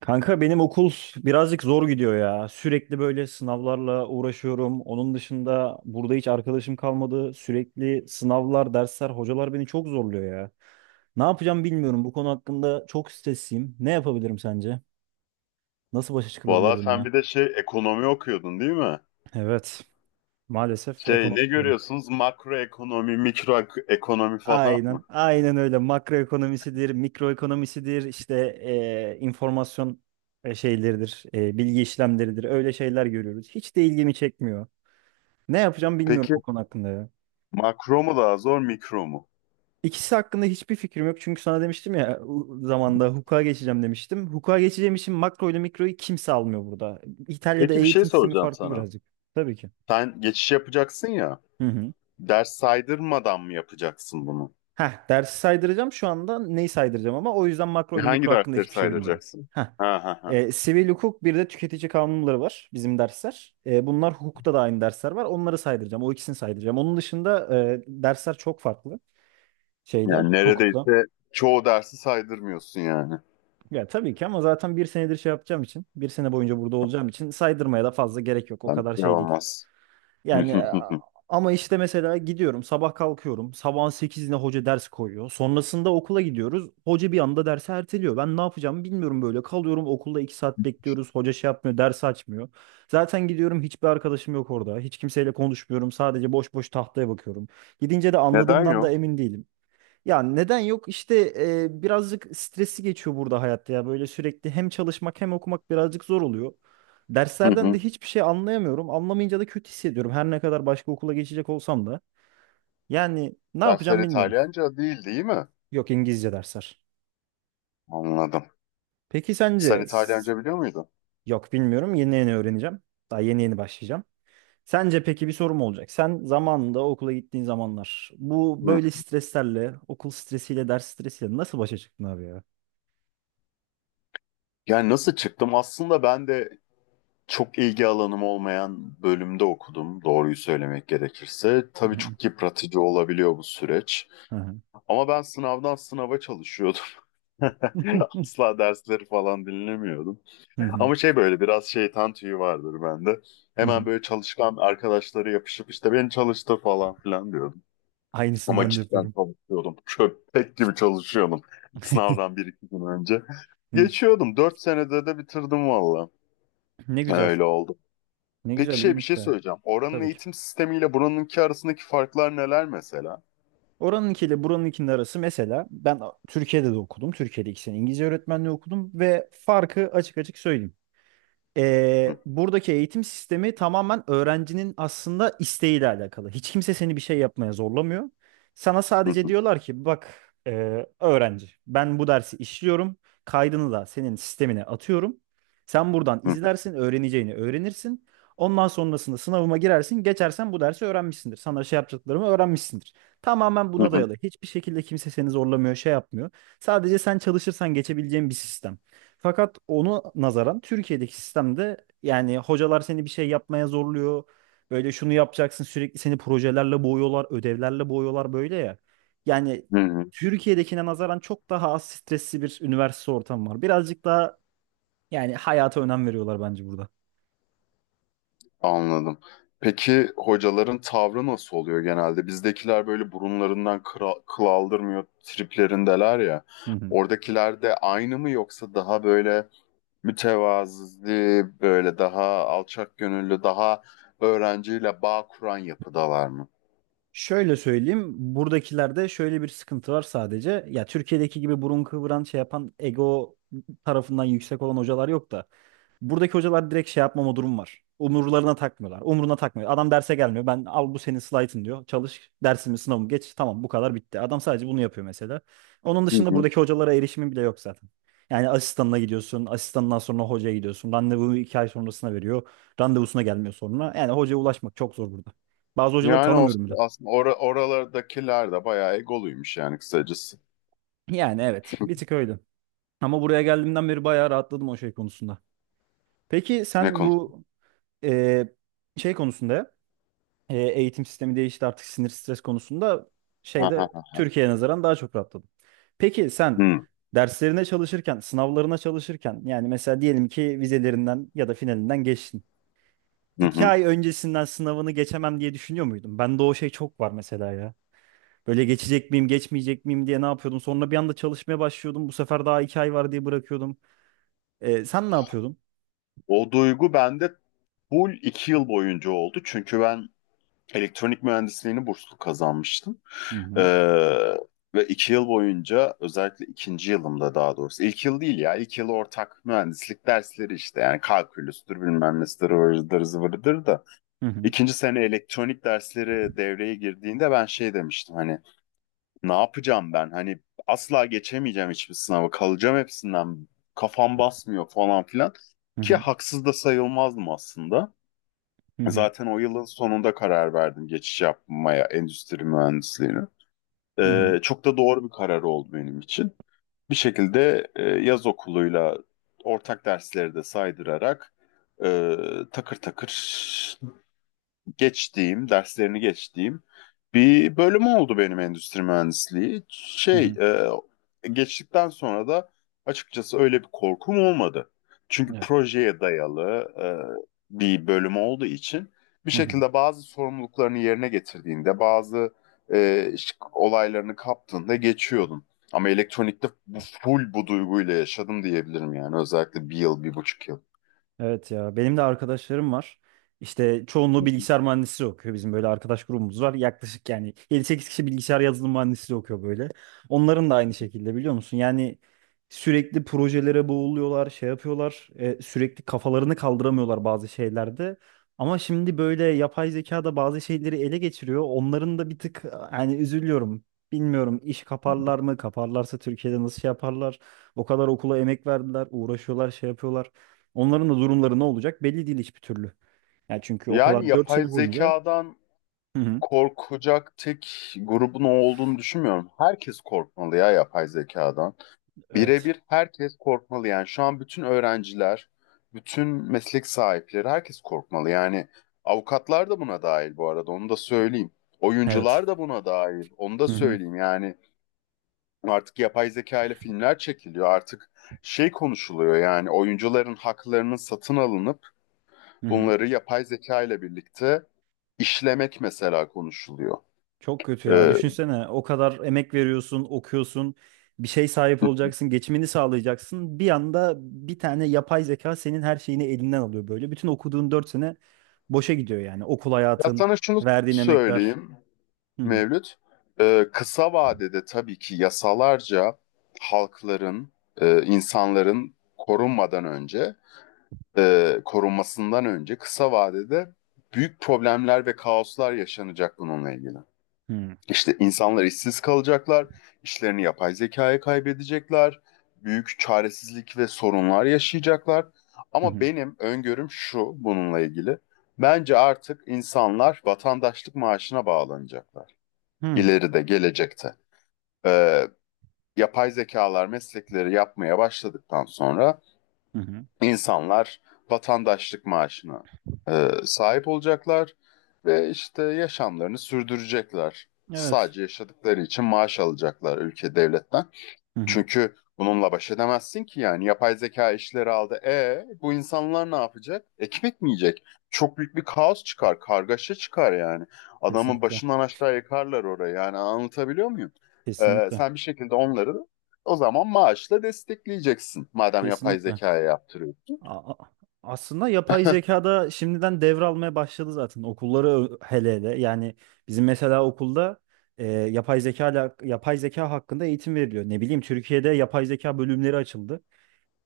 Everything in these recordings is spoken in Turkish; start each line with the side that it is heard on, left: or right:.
right: Kanka benim okul birazcık zor gidiyor ya. Sürekli böyle sınavlarla uğraşıyorum. Onun dışında burada hiç arkadaşım kalmadı. Sürekli sınavlar, dersler, hocalar beni çok zorluyor ya. Ne yapacağım bilmiyorum. Bu konu hakkında çok stresliyim. Ne yapabilirim sence? Nasıl başa çıkılabilir
left: Valla sen
right: bununla?
left: bir de ekonomi okuyordun değil mi?
right: Evet, maalesef ekonomi
left: Ne
right: okuyorum.
left: görüyorsunuz? Makro ekonomi, ekonomi falan mı?
right: Aynen, aynen öyle. Makroekonomisidir, mikroekonomisidir, işte informasyon şeyleridir, bilgi işlemleridir. Öyle şeyler görüyoruz. Hiç de ilgimi çekmiyor. Ne yapacağım bilmiyorum
left: Peki
right: o konu hakkında ya.
left: makro mu daha zor, mikro mu?
right: İkisi hakkında hiçbir fikrim yok. Çünkü sana demiştim ya zamanda hukuka geçeceğim demiştim. Hukuka geçeceğim için makro ile mikroyu kimse almıyor burada. İtalya'da
left: Peki bir şey
right: eğitim sistemi
left: soracağım
right: farklı
left: sana.
right: birazcık. Tabii ki.
left: Sen geçiş yapacaksın ya.
right: Hı hı.
left: Ders saydırmadan mı yapacaksın bunu?
right: Heh, dersi saydıracağım şu anda neyi saydıracağım ama o yüzden makro ile
left: Hangi
right: mikro hakkında
left: dersleri
right: hiçbir şey bilmiyorum.
left: saydıracaksın?
right: Heh.
left: Ha ha ha.
right: Sivil hukuk bir de tüketici kanunları var bizim dersler. Bunlar hukukta da aynı dersler var. Onları saydıracağım. O ikisini saydıracağım. Onun dışında dersler çok farklı şeyle
left: Yani
right: hukukla.
left: neredeyse çoğu dersi saydırmıyorsun yani.
right: Ya tabii ki ama zaten bir senedir şey yapacağım için, bir sene boyunca burada olacağım için saydırmaya da fazla gerek yok. O
left: Yani
right: kadar
left: şey
right: şey değil.
left: olmaz.
right: Yani ama işte mesela gidiyorum, sabah kalkıyorum. Sabahın sekizinde hoca ders koyuyor. Sonrasında okula gidiyoruz. Hoca bir anda dersi erteliyor. Ben ne yapacağımı bilmiyorum böyle. Kalıyorum okulda 2 saat bekliyoruz. Hoca şey yapmıyor, ders açmıyor. Zaten gidiyorum hiçbir arkadaşım yok orada. Hiç kimseyle konuşmuyorum. Sadece boş boş tahtaya bakıyorum. Gidince de
left: Neden
right: anladığımdan da
left: yok?
right: emin değilim. Ya neden yok? İşte birazcık stresi geçiyor burada hayatta ya. Böyle sürekli hem çalışmak hem okumak birazcık zor oluyor.
left: Hı
right: Derslerden de
left: hı.
right: hiçbir şey anlayamıyorum. Anlamayınca da kötü hissediyorum. Her ne kadar başka okula geçecek olsam da. Yani ne
left: Dersler
right: yapacağım bilmiyorum.
left: İtalyanca değil değil mi?
right: Yok, İngilizce dersler.
left: Anladım.
right: Peki
left: Sen
right: sence?
left: İtalyanca biliyor muydun?
right: Yok, bilmiyorum. Yeni yeni öğreneceğim. Daha yeni yeni başlayacağım. Sence peki bir sorum olacak. Sen zamanında okula gittiğin zamanlar bu
left: Hı.
right: böyle streslerle, okul stresiyle, ders stresiyle nasıl başa çıktın abi ya?
left: Yani nasıl çıktım? Aslında ben de çok ilgi alanım olmayan bölümde okudum, doğruyu söylemek gerekirse.
right: Hı
left: Tabii
right: hı.
left: çok yıpratıcı olabiliyor bu süreç.
right: Hı
left: Ama ben sınavdan sınava çalışıyordum.
right: hı.
left: Asla dersleri falan dinlemiyordum.
right: Hı hı.
left: Ama böyle biraz şeytan tüyü vardır bende.
right: Hı hı.
left: Hemen böyle çalışkan arkadaşları yapışıp işte beni çalıştır falan filan diyordum.
right: Aynısını
left: Ama
right: ben de
left: cidden
right: yapıyorum.
left: çalışıyordum. Köpek gibi çalışıyordum. Sınavdan bir iki gün önce.
right: Hı.
left: Geçiyordum. Dört senede de bitirdim valla.
right: Ne güzel.
left: Öyle oldu.
right: Ne
left: Peki
right: güzel,
left: bir
right: iyiymiş
left: şey
right: baya.
left: söyleyeceğim. Oranın
right: Tabii ki.
left: eğitim sistemiyle buranınki arasındaki farklar neler mesela?
right: Oranınkiyle buranınkinin arası mesela ben Türkiye'de de okudum. Türkiye'de iki sene İngilizce öğretmenliği okudum ve farkı açık açık söyleyeyim.
left: Hı,
right: Buradaki eğitim sistemi tamamen öğrencinin aslında isteğiyle alakalı. Hiç kimse seni bir şey yapmaya zorlamıyor. Sana
left: hı,
right: sadece
left: hı,
right: diyorlar ki bak öğrenci, ben bu dersi işliyorum. Kaydını da senin sistemine atıyorum. Sen buradan
left: hı,
right: izlersin, öğreneceğini öğrenirsin. Ondan sonrasında sınavıma girersin. Geçersen bu dersi öğrenmişsindir. Sana şey yapacaklarımı öğrenmişsindir. Tamamen
left: hı,
right: buna dayalı. Hiçbir şekilde kimse seni zorlamıyor, şey yapmıyor. Sadece sen çalışırsan geçebileceğin bir sistem. Fakat onu nazaran Türkiye'deki sistemde yani hocalar seni bir şey yapmaya zorluyor. Böyle şunu yapacaksın, sürekli seni projelerle boğuyorlar, ödevlerle boğuyorlar böyle ya. Yani
left: hı, hı.
right: Türkiye'dekine nazaran çok daha az stresli bir üniversite ortamı var. Birazcık daha yani hayata önem veriyorlar bence burada.
left: Anladım. Peki hocaların tavrı nasıl oluyor genelde? Bizdekiler böyle burunlarından kıra, kıl aldırmıyor triplerindeler ya.
right: Hı hı.
left: Oradakiler de aynı mı yoksa daha böyle mütevazi, böyle daha alçak gönüllü, daha öğrenciyle bağ kuran yapıdalar mı?
right: Şöyle söyleyeyim, buradakilerde şöyle bir sıkıntı var sadece. Ya Türkiye'deki gibi burun kıvıran şey yapan ego tarafından yüksek olan hocalar yok da. Buradaki hocalar direkt şey yapmama durum var. Umurlarına takmıyorlar. Umuruna takmıyor. Adam derse gelmiyor. Ben al bu senin slaytın diyor. Çalış dersimi, sınavımı geç. Tamam, bu kadar bitti. Adam sadece bunu yapıyor mesela. Onun dışında buradaki hocalara erişimin bile yok zaten. Yani asistanına gidiyorsun. Asistanından sonra hocaya gidiyorsun. Randevu iki ay sonrasına veriyor. Randevusuna gelmiyor sonra. Yani hocaya ulaşmak çok zor burada. Bazı hocaları
left: Yani
right: tanımıyorum bile.
left: aslında oralardakiler de bayağı egoluymuş yani kısacası.
right: Yani evet, bir tık öyle. Ama buraya geldiğimden beri bayağı rahatladım o şey konusunda. Peki
left: Ne
right: sen
left: konu?
right: bu eee, şey konusunda eğitim sistemi değişti artık, sinir stres konusunda
left: Ha,
right: şeyde
left: ha, ha.
right: Türkiye'ye nazaran daha çok rahatladım. Peki sen
left: Hı,
right: derslerine çalışırken, sınavlarına çalışırken yani mesela diyelim ki vizelerinden ya da finalinden geçtin.
left: hı,
right: İki
left: hı.
right: ay öncesinden sınavını geçemem diye düşünüyor muydun? Bende o şey çok var mesela ya. Böyle geçecek miyim, geçmeyecek miyim diye ne yapıyordum? Sonra bir anda çalışmaya başlıyordum. Bu sefer daha iki ay var diye bırakıyordum. Sen ne yapıyordun?
left: O duygu bende full iki yıl boyunca oldu. Çünkü ben elektronik mühendisliğini burslu kazanmıştım.
right: Hı
left: Ee,
right: hı.
left: Ve iki yıl boyunca özellikle ikinci yılımda daha doğrusu. İlk yıl değil ya. İlk yıl ortak mühendislik dersleri işte. Yani kalkülüstür bilmem nesidir vırıdır zıvırıdır da.
right: Hı hı.
left: İkinci sene elektronik dersleri devreye girdiğinde ben şey demiştim, hani ne yapacağım ben? Hani asla geçemeyeceğim hiçbir sınavı. Kalacağım hepsinden. Kafam basmıyor falan filan.
right: Hı
left: Ki
right: hı.
left: haksız da sayılmazdım aslında.
right: Hı hı.
left: Zaten o yılın sonunda karar verdim geçiş yapmaya endüstri mühendisliğine.
right: Hı hı.
left: Çok da doğru bir karar oldu benim için. Bir şekilde yaz okuluyla ortak dersleri de saydırarak e, takır takır geçtiğim, derslerini geçtiğim bir bölüm oldu benim endüstri mühendisliği.
right: Hı hı.
left: Geçtikten sonra da açıkçası öyle bir korkum olmadı. Çünkü
right: Evet.
left: projeye dayalı bir bölüm olduğu için bir
right: Hı hı.
left: şekilde bazı sorumluluklarını yerine getirdiğinde, bazı olaylarını kaptığında geçiyordun. Ama elektronikte bu full bu duyguyla yaşadım diyebilirim yani özellikle bir yıl, bir buçuk yıl.
right: Evet ya, benim de arkadaşlarım var. İşte çoğunluğu bilgisayar mühendisliği okuyor. Bizim böyle arkadaş grubumuz var. Yaklaşık yani yedi sekiz kişi bilgisayar yazılım mühendisliği okuyor böyle. Onların da aynı şekilde, biliyor musun? Yani sürekli projelere boğuluyorlar, şey yapıyorlar. Sürekli kafalarını kaldıramıyorlar bazı şeylerde. Ama şimdi böyle yapay zeka da bazı şeyleri ele geçiriyor. Onların da bir tık yani üzülüyorum. Bilmiyorum, iş kaparlar mı? Kaparlarsa Türkiye'de nasıl şey yaparlar? O kadar okula emek verdiler, uğraşıyorlar, şey yapıyorlar. Onların da durumları ne olacak belli değil hiçbir türlü. Yani çünkü o
left: Yani
right: kadar 4
left: yapay
right: sene boyunca.
left: zekadan
right: Hı hı.
left: korkacak tek grubun o olduğunu düşünmüyorum. Herkes korkmalı ya yapay zekadan.
right: Evet.
left: Birebir herkes korkmalı yani. Şu an bütün öğrenciler, bütün meslek sahipleri herkes korkmalı. Yani avukatlar da buna dahil bu arada onu da söyleyeyim.
right: Evet.
left: Oyuncular da buna dahil onu da
right: Hı hı.
left: söyleyeyim. Yani artık yapay zeka ile filmler çekiliyor. Artık konuşuluyor yani oyuncuların haklarının satın alınıp
right: Hı hı.
left: bunları yapay zeka ile birlikte işlemek mesela konuşuluyor.
right: Çok kötü ya.
left: Ee,
right: Düşünsene o kadar emek veriyorsun, okuyorsun, bir şey sahip olacaksın, geçimini sağlayacaksın. Bir anda bir tane yapay zeka senin her şeyini elinden alıyor böyle. Bütün okuduğun 4 sene boşa gidiyor yani. Okul
left: Ya
right: hayatın,
left: sana şunu
right: verdiğin emekler.
left: söyleyeyim
right: Hı hı.
left: Mevlüt. Kısa vadede tabii ki yasalarca halkların, insanların korunmadan önce, korunmasından önce kısa vadede büyük problemler ve kaoslar yaşanacak bununla ilgili.
right: Hı hı.
left: İşte insanlar işsiz kalacaklar, işlerini yapay zekaya kaybedecekler, büyük çaresizlik ve sorunlar yaşayacaklar. Ama benim öngörüm şu bununla ilgili. Bence artık insanlar vatandaşlık maaşına bağlanacaklar.
right: Hı hı.
left: İleride, gelecekte. Ee, Yapay zekalar meslekleri yapmaya başladıktan sonra
right: Hı hı.
left: insanlar vatandaşlık maaşına sahip olacaklar ve işte yaşamlarını sürdürecekler.
right: Evet.
left: Sadece yaşadıkları için maaş alacaklar ülke devletten.
right: Hı hı.
left: Çünkü bununla baş edemezsin ki yani yapay zeka işleri aldı. E bu insanlar ne yapacak? Ekmek mi yiyecek? Çok büyük bir kaos çıkar, kargaşa çıkar yani. Adamın
right: Kesinlikle.
left: başından aşağı yıkarlar orayı. Yani anlatabiliyor muyum?
right: Kesinlikle.
left: Sen bir şekilde onları o zaman maaşla destekleyeceksin. Madem yapay
right: Kesinlikle.
left: zekaya yaptırıyorsun.
right: A- a- Aslında yapay zekada şimdiden devralmaya başladı zaten okulları hele hele. Yani bizim mesela okulda yapay zeka yapay zeka hakkında eğitim veriliyor. Ne bileyim, Türkiye'de yapay zeka bölümleri açıldı.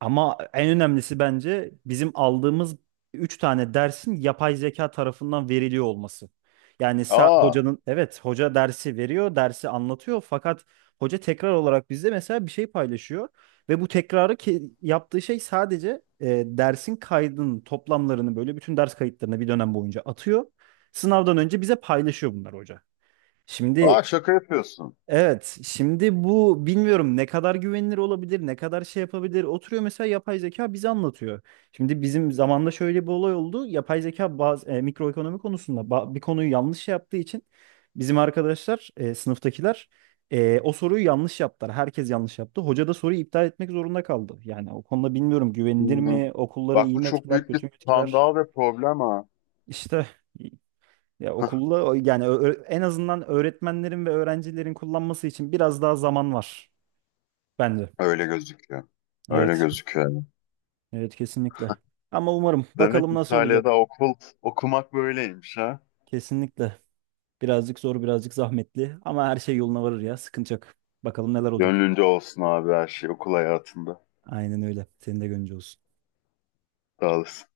right: Ama en önemlisi bence bizim aldığımız 3 tane dersin yapay zeka tarafından veriliyor olması. Yani
left: Aa,
right: hocanın evet, hoca dersi veriyor, dersi anlatıyor fakat hoca tekrar olarak bizde mesela bir şey paylaşıyor ve bu tekrarı ki yaptığı şey sadece dersin kaydının toplamlarını böyle bütün ders kayıtlarını bir dönem boyunca atıyor. Sınavdan önce bize paylaşıyor bunlar hoca. Şimdi
left: aa, şaka yapıyorsun.
right: evet, şimdi bu bilmiyorum ne kadar güvenilir olabilir, ne kadar şey yapabilir. Oturuyor mesela yapay zeka bize anlatıyor. Şimdi bizim zamanda şöyle bir olay oldu. Yapay zeka bazı mikroekonomi konusunda bir konuyu yanlış şey yaptığı için bizim arkadaşlar, sınıftakiler o soruyu yanlış yaptılar. Herkes yanlış yaptı. Hoca da soruyu iptal etmek zorunda kaldı. Yani o konuda bilmiyorum, güvenilir
left: Hmm.
right: mi, okulları
left: Bak
right: iyi
left: bu
right: mi
left: çok
right: etkiler,
left: büyük bir
right: kötü mü etkiler?
left: skandal ve problem ha.
right: İşte ya, okulda yani en azından öğretmenlerin ve öğrencilerin kullanması için biraz daha zaman var bence.
left: Öyle gözüküyor. Öyle
right: Evet.
left: gözüküyor.
right: Evet, kesinlikle. Ama umarım,
left: Demek
right: bakalım nasıl olacak.
left: İtalya'da okumak böyleymiş ha.
right: Kesinlikle. Birazcık zor, birazcık zahmetli ama her şey yoluna varır ya. Sıkıntı yok. Bakalım neler olacak.
left: Gönlünce olsun abi her şey okul hayatında.
right: Aynen öyle. Senin de gönlünce olsun.
left: Sağ olasın.